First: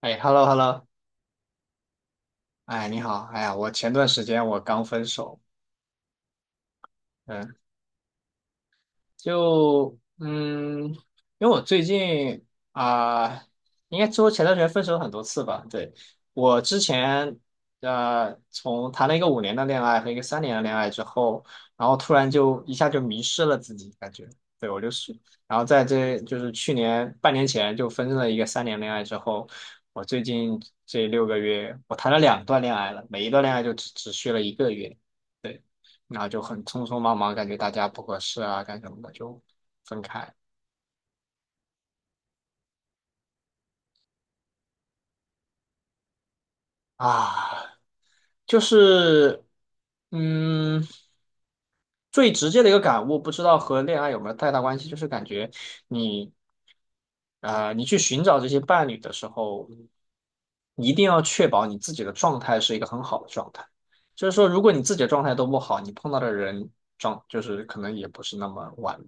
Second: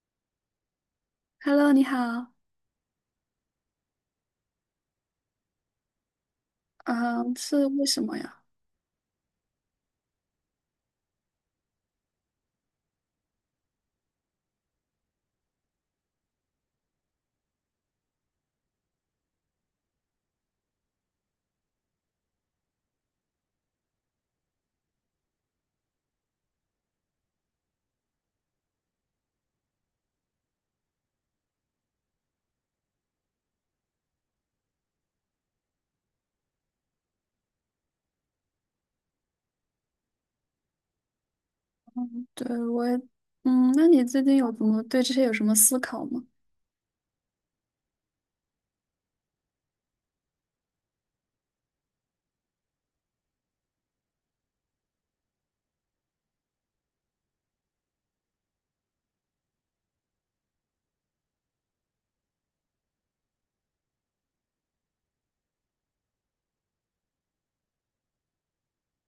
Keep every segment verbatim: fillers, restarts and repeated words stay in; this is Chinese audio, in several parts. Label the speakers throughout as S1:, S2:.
S1: 哎，hello hello，
S2: Hello，你好。
S1: 哎，你好，哎呀，我前段时间我刚分手。
S2: 嗯，
S1: 嗯，
S2: 是为什么呀？
S1: 就嗯，因为我最近啊、应该说前段时间分手很多次吧。对，我之前呃，从谈了一个五年的恋爱和一个三年的恋爱之后，然后突然就一下就迷失了自己。感觉对我就是，然后在这就是去年半年前就分了一个三年恋爱之后，我最近这六个月我谈了两段恋爱了，每一段恋爱就只只续了一个月。然后就很匆匆忙忙，感觉大家不合适啊，干什么的就分开
S2: 嗯，对，我也，嗯，那你最近有怎么对这些有什么思考吗？
S1: 啊。就是嗯，最直接的一个感悟，不知道和恋爱有没有太大关系，就是感觉你呃，你去寻找这些伴侣的时候，一定要确保你自己的状态是一个很好的状态。就是说，如果你自己的状态都不好，你碰到的人状就是可能也不是那么完美。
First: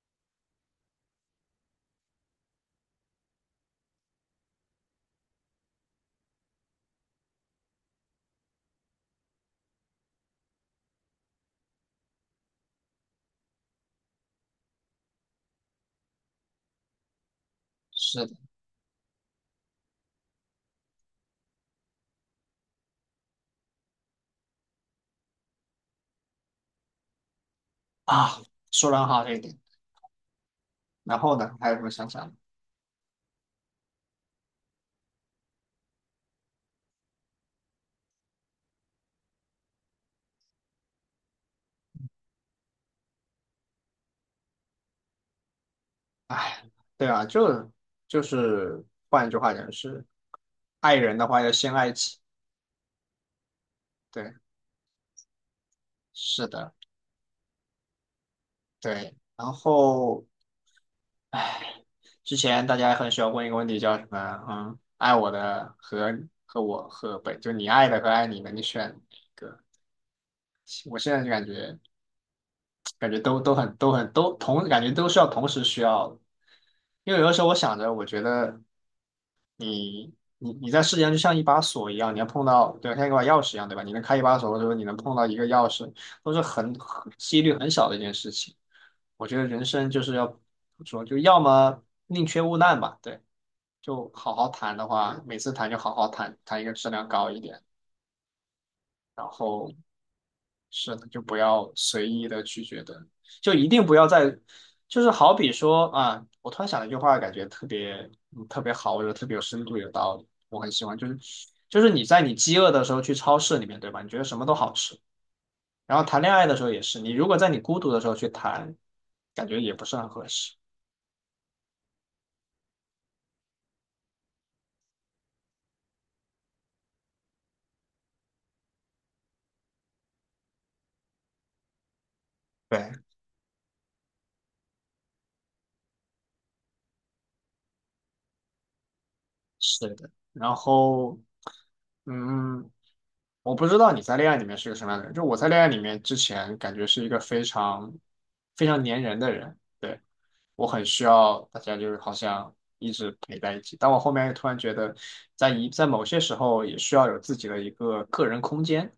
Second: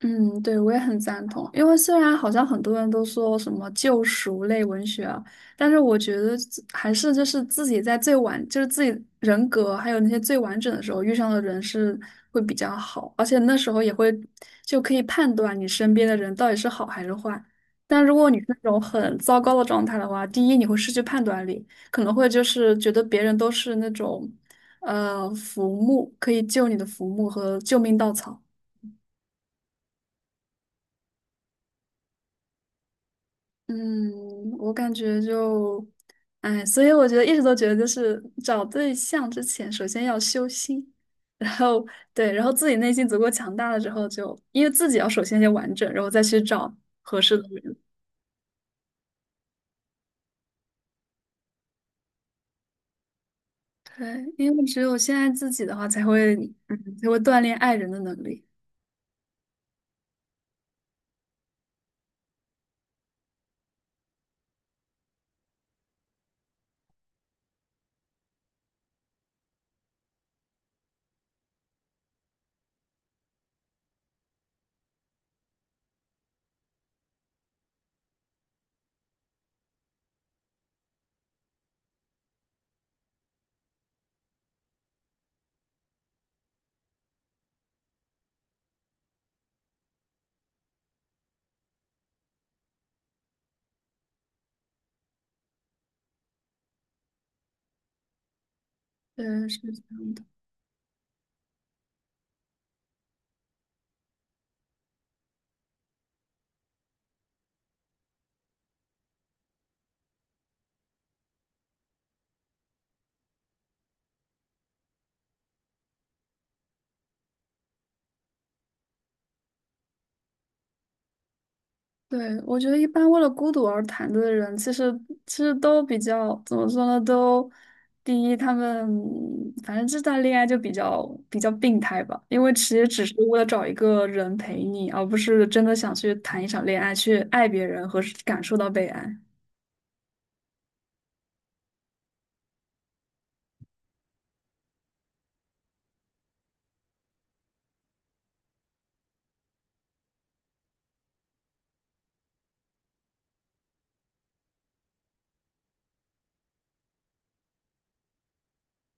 S2: 嗯，对，我也很赞同。因为虽然好像很多人都说什么救赎类文学啊，但是我觉得自还是就是自己在最完，就是自己人格还有那些最完整的时候遇上的人是会比较好，而且那时候也会就可以判断你身边的人到底是好还是坏。但如
S1: 是
S2: 果
S1: 的
S2: 你是那种很糟糕的状态的话，第一你会失去判断力，可能会就是觉得别人都是那种呃浮木，可以救你的浮木和救命稻
S1: 啊，
S2: 草。
S1: 说得很好这一点。然后呢，还有什么想讲的。
S2: 嗯，我感觉就，哎，所以我觉得一直都觉得，就是找对象之前，首先要修心，然后对，然后自己内心足够强大了之后就，因为自己要首先先完整，然后再去
S1: 哎，
S2: 找
S1: 对
S2: 合
S1: 啊，
S2: 适的
S1: 就
S2: 人。
S1: 就是换一句话讲是，爱人的话要先爱己。
S2: 对，
S1: 对，
S2: 因为只有先爱自己的话，才会，
S1: 是的，
S2: 嗯，才会锻炼爱人的能力。
S1: 对。然后，哎，之前大家很喜欢问一个问题，叫什么？嗯，爱我的和和我和本，就你爱的和爱你的，你选。我现在就感觉感觉都都很都很都同，感觉都是要同时需要的。因为有的时候我想着，我觉得。你你在世界上就像一把锁一样，你能碰到，对，像一把钥匙一样，对吧？你能开一把锁，或者说你能碰到一个钥匙，都是很很几率很小的一件事情。我觉得人生就是要怎么说，就要么宁缺毋滥吧，对，就好好谈的话，每次谈就好好谈，谈一个质量高一点。
S2: 对，是这样的。
S1: 是的，就不要随意的去觉得，就一定不要在，就是好比说啊，我突然想了一句话，感觉特别嗯特别好，我觉得特别有深度，有道理，我很喜欢。就是就是你在你饥饿的时候去超市里面，对吧？你觉得什么都好吃，然后谈恋爱的时候也是，你如果在你孤独的时候去谈，感觉也不是很合适。
S2: 对，我觉得一般为了孤独而谈的人，其实其实都比较怎么说呢？都第一，他们反正这段恋爱就比较比较病态吧，因为其实
S1: 对，
S2: 只是为了找一个人陪你，而不是真的想去谈一场恋爱，去爱别人和感受到被爱。
S1: 是的。然后，嗯，我不知道你在恋爱里面是个什么样的人，就我在恋爱里面之前感觉是一个非常非常粘人的人，对，我很需要大家就是好像一直陪在一起，但我后面突然觉得在一在某些时候也需要有自己的一个个人空间，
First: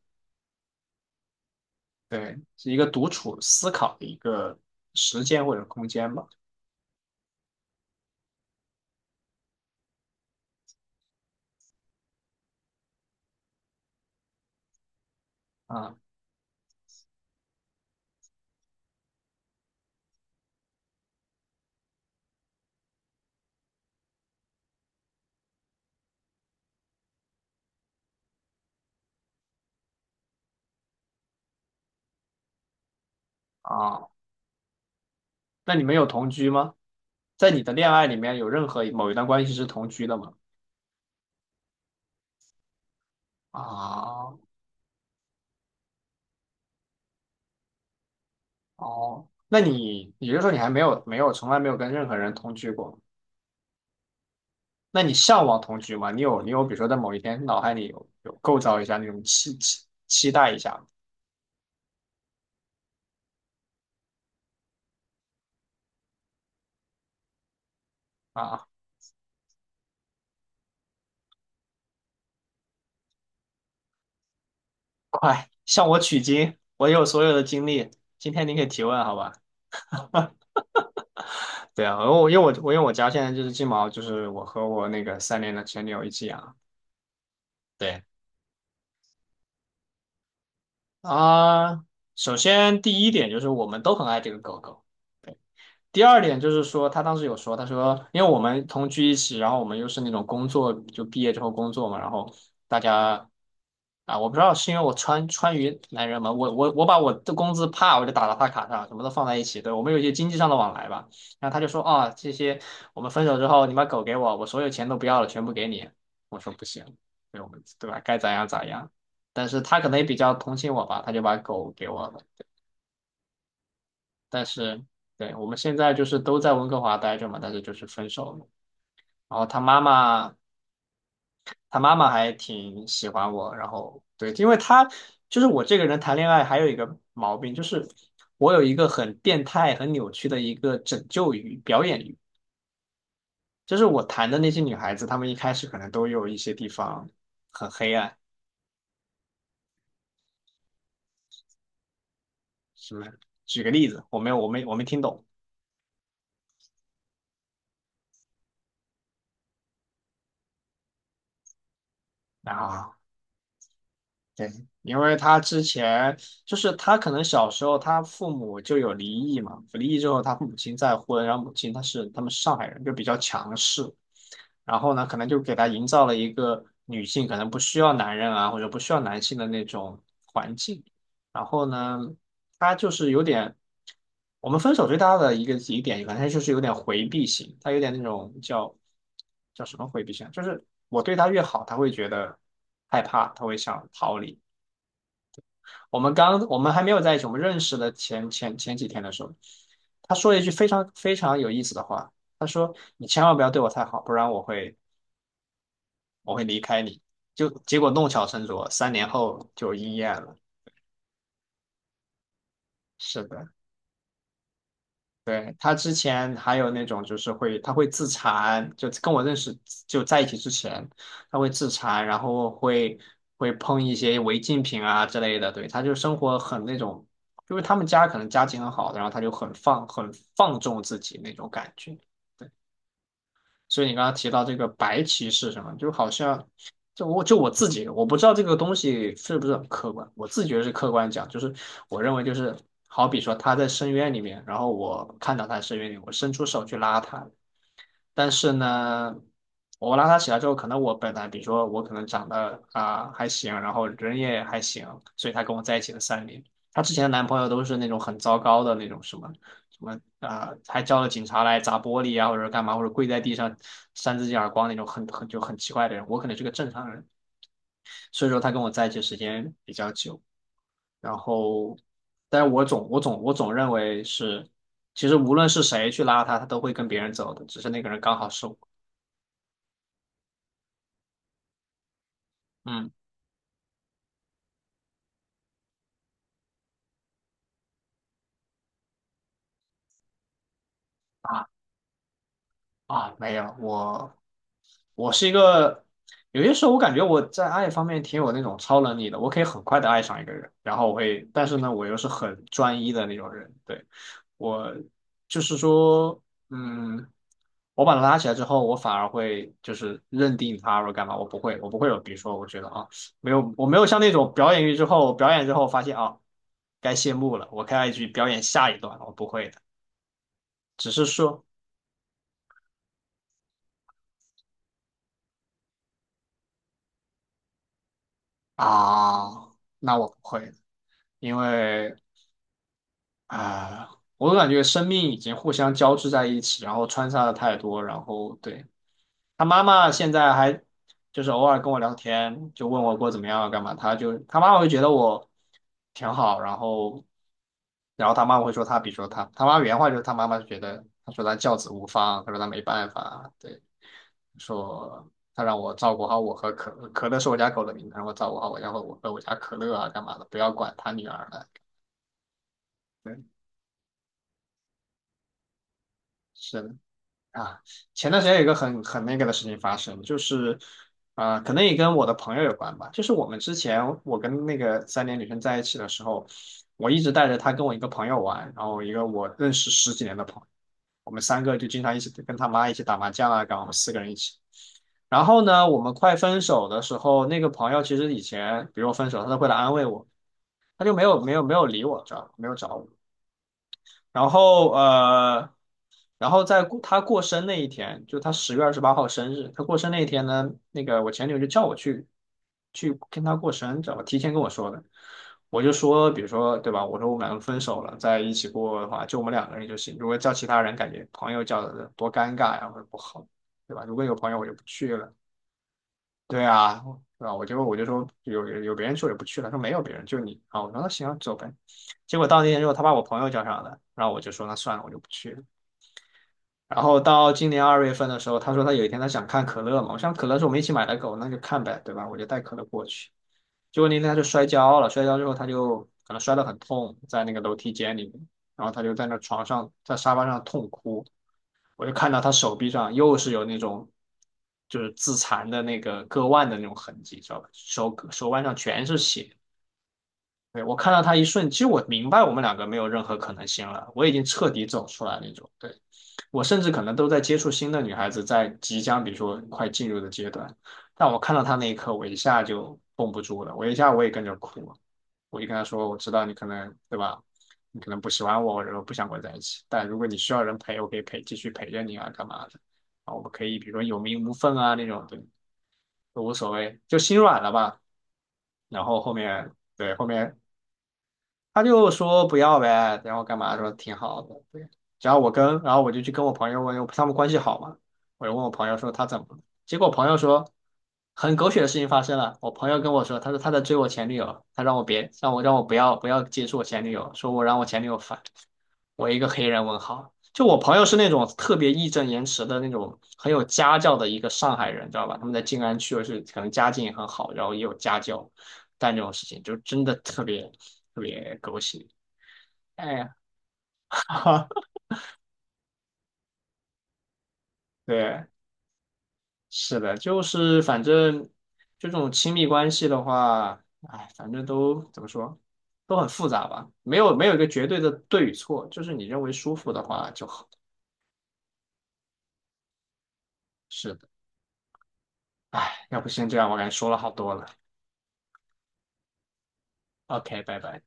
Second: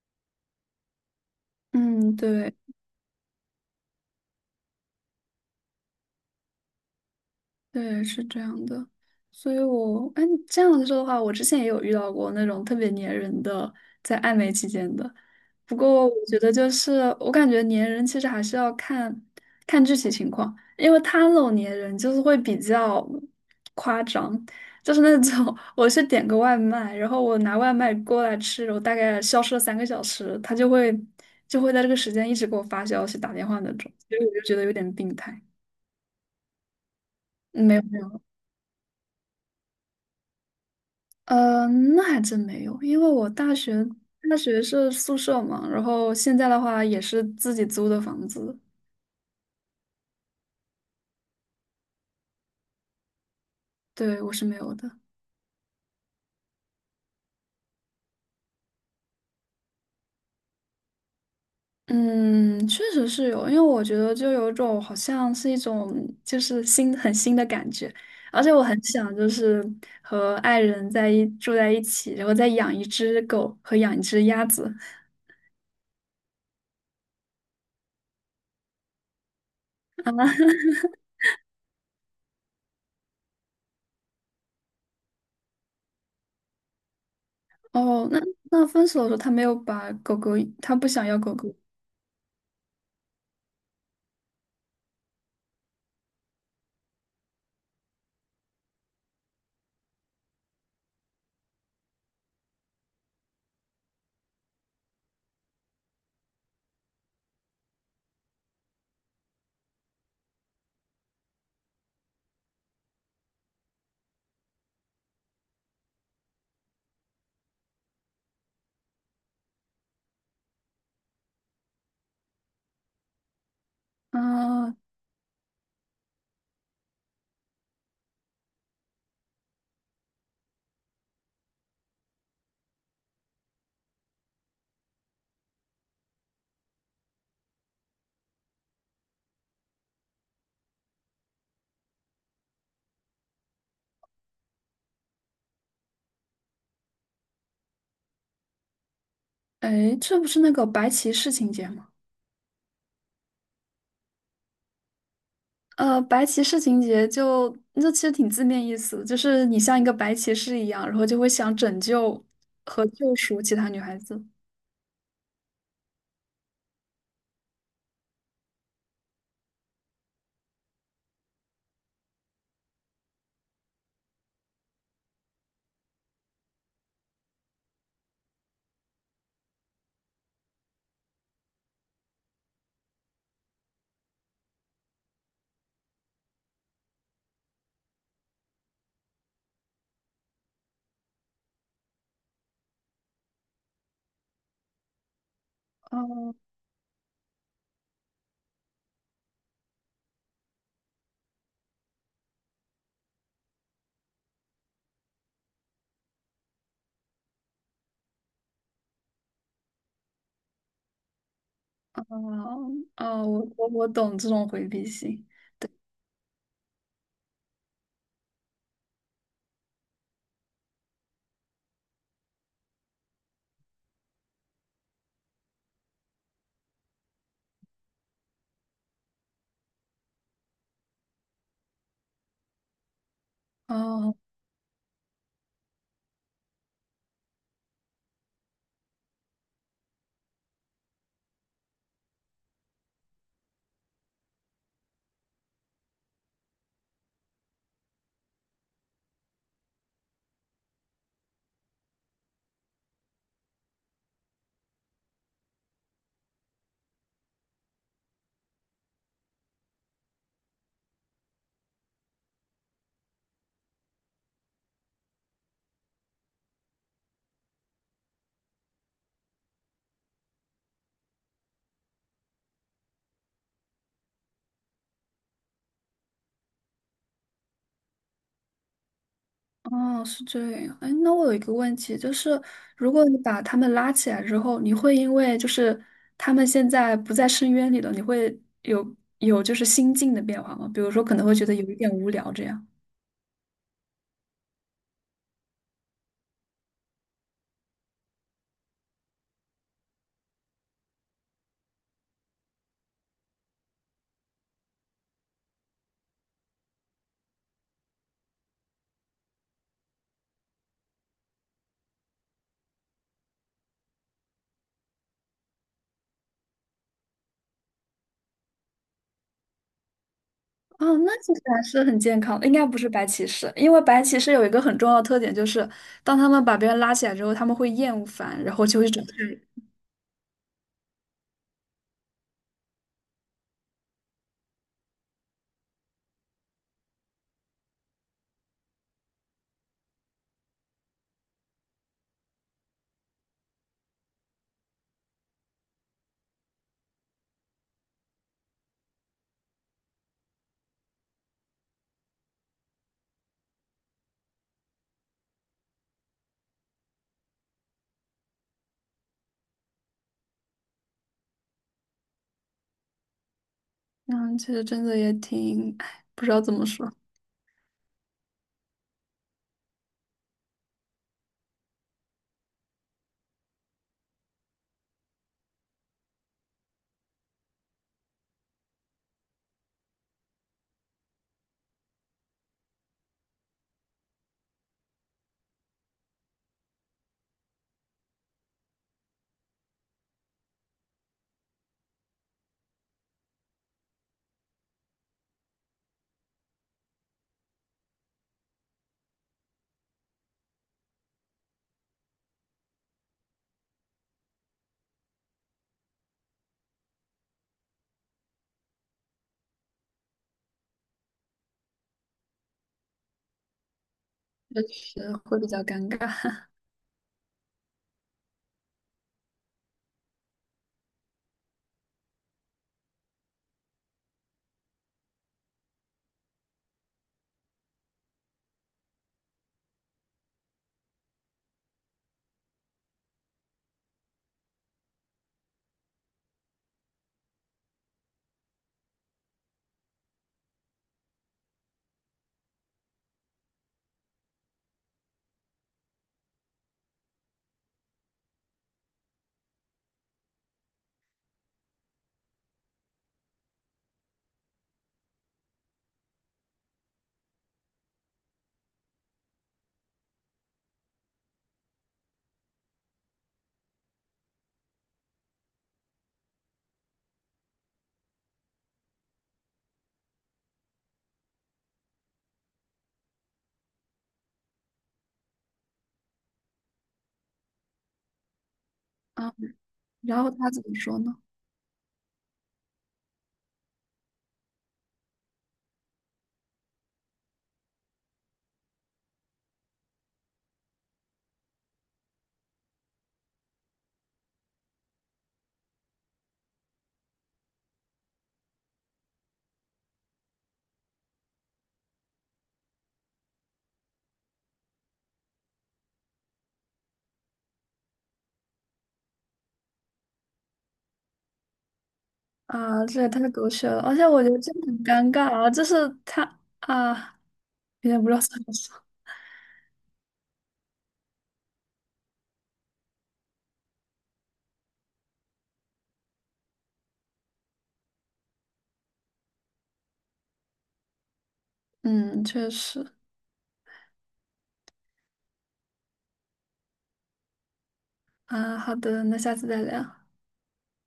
S2: 嗯，
S1: 对，
S2: 对。
S1: 是一个独处思考的一个时间或者空间吧。
S2: 对，是这样的，所以我，哎，这样子说的话，我之前也有遇到过那种特别粘人的，在暧昧期间的。不
S1: 啊
S2: 过，我觉得就是，我感觉粘人其实还是要看看具体情况，因为他那种粘人就是会比较夸张，就是那种 我去点个外卖，然后我拿外卖过来吃，我大概消失了三个小时，他就会就会在这个时间一直给我发消息、打电话那种，
S1: 啊，
S2: 所以我就觉得有点病态。
S1: 那你们有同居吗？在你
S2: 嗯，
S1: 的
S2: 没有，
S1: 恋
S2: 没
S1: 爱里
S2: 有。
S1: 面有任何某一段关系是同居的吗？
S2: 呃，那还真没有，因为我大学
S1: 啊，
S2: 大学是宿舍嘛，然后现在的话也是自己租的房子。
S1: 哦，那你也就是说你还没有没有从来没有跟任何人同居过？
S2: 对，我是没有的。
S1: 那你向往同居吗？你有你有比如说在某一天脑海里有有构造一下那种期期期待一下
S2: 嗯，确实是有，因为我觉得就有一种好像是一种就是新很新的感觉，
S1: 吗
S2: 而且我
S1: 啊，
S2: 很想就是和爱人在一住在一起，然后再养一只狗和养一只鸭子。
S1: 快向我取经，我有所有的经历，今天你可以提问好吧？对啊，我因为我我因为我家现在就是金毛，就是我和我那个三年的前女友一起养。对
S2: 哦，那那分手的时候他没有把狗狗，他不想要狗狗
S1: 啊，首先第一点就是我们都很爱这个狗狗。对。第二点就是说，他当时有说，他说，因为我们同居一起，然后我们又是那种工作，就毕业之后工作嘛，然后大家啊，我不知道是因为我川川渝男人嘛，我我我把我的工资啪我就打到他卡上，什么都放在一起，对，我们有一些经济上的往来吧。然后他就说啊，这些我们分手之后，你把狗给我，我所有钱都不要了，全部给你。我说不行，对我们对吧？该咋样咋样。但是他可能也比较同情我吧，他就把狗给我了。但
S2: 啊？
S1: 是对我们现在就是都在温哥华待着嘛，但是就是分手了。然后他妈妈，他妈妈还挺喜欢我，然后对，因为他就是我这个人谈恋爱还有一个毛病，就是我有一个很变态、很扭曲的一个拯救欲、表演欲，就是我谈的那些女孩子，她们一开始可能都有一些地方很黑暗。
S2: 哎，这不是那个白骑士情节吗？
S1: 什么？举个例子，我没有，我没我没听懂
S2: 呃，白骑士情节就那其实挺字面意思，就是你像一个白骑士一样，然后就会想拯救和
S1: 啊。
S2: 救赎其他女孩子。
S1: 对，因为他之前就是他可能小时候他父母就有离异嘛，离异之后他母亲再婚，然后母亲她是他们是上海人，就比较强势，然后呢可能就给他营造了一个女性可能不需要男人啊或者不需要男性的那种环境，然后呢他就是有点。我们分手最大的一个疑点，反正就是有点回避型，他有点那种叫叫什么回避型啊，就是我对他越好，他会觉得害怕，他会想逃离。我们
S2: 哦
S1: 刚我们还没有在一起，我们认识的前前前几天的时候，他说了一句非常非常有意思的话，他说："你千万不要对我太好，不然我会我会离开你。"就结果弄巧成拙，三年后就应验了。
S2: 哦
S1: 是
S2: 哦，
S1: 的。
S2: 我我我懂这种回避性。
S1: 对，他之前还有那种就是会，他会自残，就跟我认识就在一起之前，他会自残，然后会会碰一些违禁品啊之类的。对，他就生活很那种，因为他们家可能家境很好的，然后他就很放很放纵自己那种感觉。对。所以你刚刚
S2: 哦
S1: 提到这个白棋是什么，就好像就我就我自己，我不知道这个东西是不是很客观，我自己觉得是客观讲，就是我认为就是好比说他在深渊里面，然后我看到他深渊里，我伸出手去拉他，但是呢，我拉他起来之后，可能我本来比如说我可能长得啊、还行，然后人也还行，所以她跟我在一起了三年。她之前的男朋友都是那种很糟糕的那种什么什么啊、还叫了警察来砸玻璃啊，或者干嘛，或者跪在地上扇自己耳光那种很很就很奇怪的人。我可能是个正常人，所以说她跟我在一起时间比较久。然后，但是我总我总我总认为是，其实无论是谁去拉她，她都会跟别人走的，只是那个人刚好是我。
S2: 哦，是这样。哎，那我有一个问题，就是
S1: 嗯。
S2: 如果你把他们拉起来之后，你会因为就是他们现在不在深渊里了，你会有有就是心境的变化吗？比如说可能会觉
S1: 啊
S2: 得有一点无聊这样。
S1: 啊，没有，我我是一个，有些时候我感觉我在爱方面挺有那种超能力的，我可以很快的爱上一个人，然后我会，但是呢，我又是很专一的那种人，对，我就是说，嗯，我把他拉起来之后，我反而会就是认定他或者干嘛，我不会，我不会有，比如说，我觉得啊，没有，我没有像那种表演欲之后，表演之后发现啊，该谢幕了，我开该去表演下一段了我不会的，只
S2: 哦，
S1: 是
S2: 那其实
S1: 说。
S2: 还是很健康的，应该不是白骑士，因为白骑士有一个很重要的特点，就是当他们把别人拉起来之后，他们会厌恶烦，然后就会找
S1: 啊，
S2: 事。
S1: 那我不会的。因为啊、我感觉生命已经互相交织在一起，然后穿插的太多，然后对。他妈妈现在还就是偶尔跟我聊天，就问我过怎么样啊干嘛。他就他妈妈会觉得我挺好。然后然后他妈妈会说他，比如说他，他妈原话就是他妈妈就觉得，他说他教子无方，他说他没办法，对。说他让我照顾好我和可乐，可乐是我家狗的名字，让我照顾好我家和我和我家可乐啊，干嘛的，不要管他女儿了。对，
S2: 嗯，其实真的也挺，唉，不知道怎
S1: 是
S2: 么
S1: 的
S2: 说。
S1: 啊。前段时间有一个很很那个的事情发生，就是啊、呃可能也跟我的朋友有关吧。就是我们之前我跟那个三年女生在一起的时候，我一直带着她跟我一个朋友玩，然后一个我认识十几年的朋友。我们三个就经常一起跟他妈一起打麻将啊，干嘛？我们四个人一起。然后呢，我们快分手的时候，那个朋友其实以前，比如我分手，他都会来安慰我，他就没有没有没有理我，知道吧？没有找我。然后呃，然后在过他过生那一天，就他十月二十八号生日，他过生那一天呢，那个我前女友就叫我去去跟他过生，知道吧？提前跟我说的。我就说，比如说对吧？我说我们两个分手了，在一起过的话，就我们两个人就行。如果叫其他人，感觉朋友叫的多尴尬呀，或者不好，对吧？如果有朋友，我就不
S2: 确
S1: 去了。
S2: 实会比较尴尬。
S1: 对啊，对吧？我就我就说有有别人去我就不去了，说没有别人，就你啊。我说那行啊走呗。结果到那天之后，他把我朋友叫上了，然后我就说那算了，我就不去了。然后到今年二月份的时候，他说他有一天他想看可乐嘛，我想可乐是我们一起买的狗，那就看呗，对吧？我就带可乐过去。结果那天他就摔跤了，摔跤之后他就可能摔得很痛，在那个楼梯间里面，然后他就在那床上在沙发上痛哭。我就看到他手臂上又是有那种就是自残的那个割腕的那种痕迹，知道吧？手手腕上全是血，对，我看到他一瞬，其实我明白我们两个没有任何可能性了，我已经彻底走出来那种。对，我甚至可能都在接触新的女孩子，在即将比如说快进入的阶段，但我看到他那一刻，我一下就绷不住了，我一下我也跟着哭了，我就跟他说，我知道你可能对吧，你可能不喜欢我，然后不想跟我在一起，但如果你需要人陪，我可以陪，继续陪着你啊，干嘛的？啊，我们可以比如说有名无分啊那种，对，都无所谓，就心软了吧。然后后
S2: 啊，
S1: 面，对，后
S2: 然后
S1: 面
S2: 他怎么说呢？
S1: 他就说不要呗，然后干嘛说挺好的，对。然后我跟，然后我就去跟我朋友问，因为他们关系好嘛，我就问我朋友说他怎么了，结果我朋友说很狗血的事情发生了，我朋友跟我说，他说他在追我前女友，他让我别让我让我不要不要接触我前女友，说我让我前女友烦。我一个黑人问号，就我朋友是那种特别义正言辞的那种很有家教的一个上海人，知道吧？他们在静安区，就是可能家境也很好，然后也有家教，但这种事情就真的特别特别狗血。
S2: 啊，这也
S1: 哎，
S2: 太狗血了，而且我觉得
S1: 哈，
S2: 这很尴尬啊，就是他啊，有点不知道
S1: 对，
S2: 怎么说。
S1: 是的，就是反正这种亲密关系的话，哎，反正都怎么说，都很复杂吧，没有没有一个绝对的对与错，就是你认为舒服的话就好。
S2: 嗯，确实。
S1: 是的，哎，要不先这样，我感觉说了好多了。
S2: 啊，好的，那下次再聊。
S1: O K，拜拜。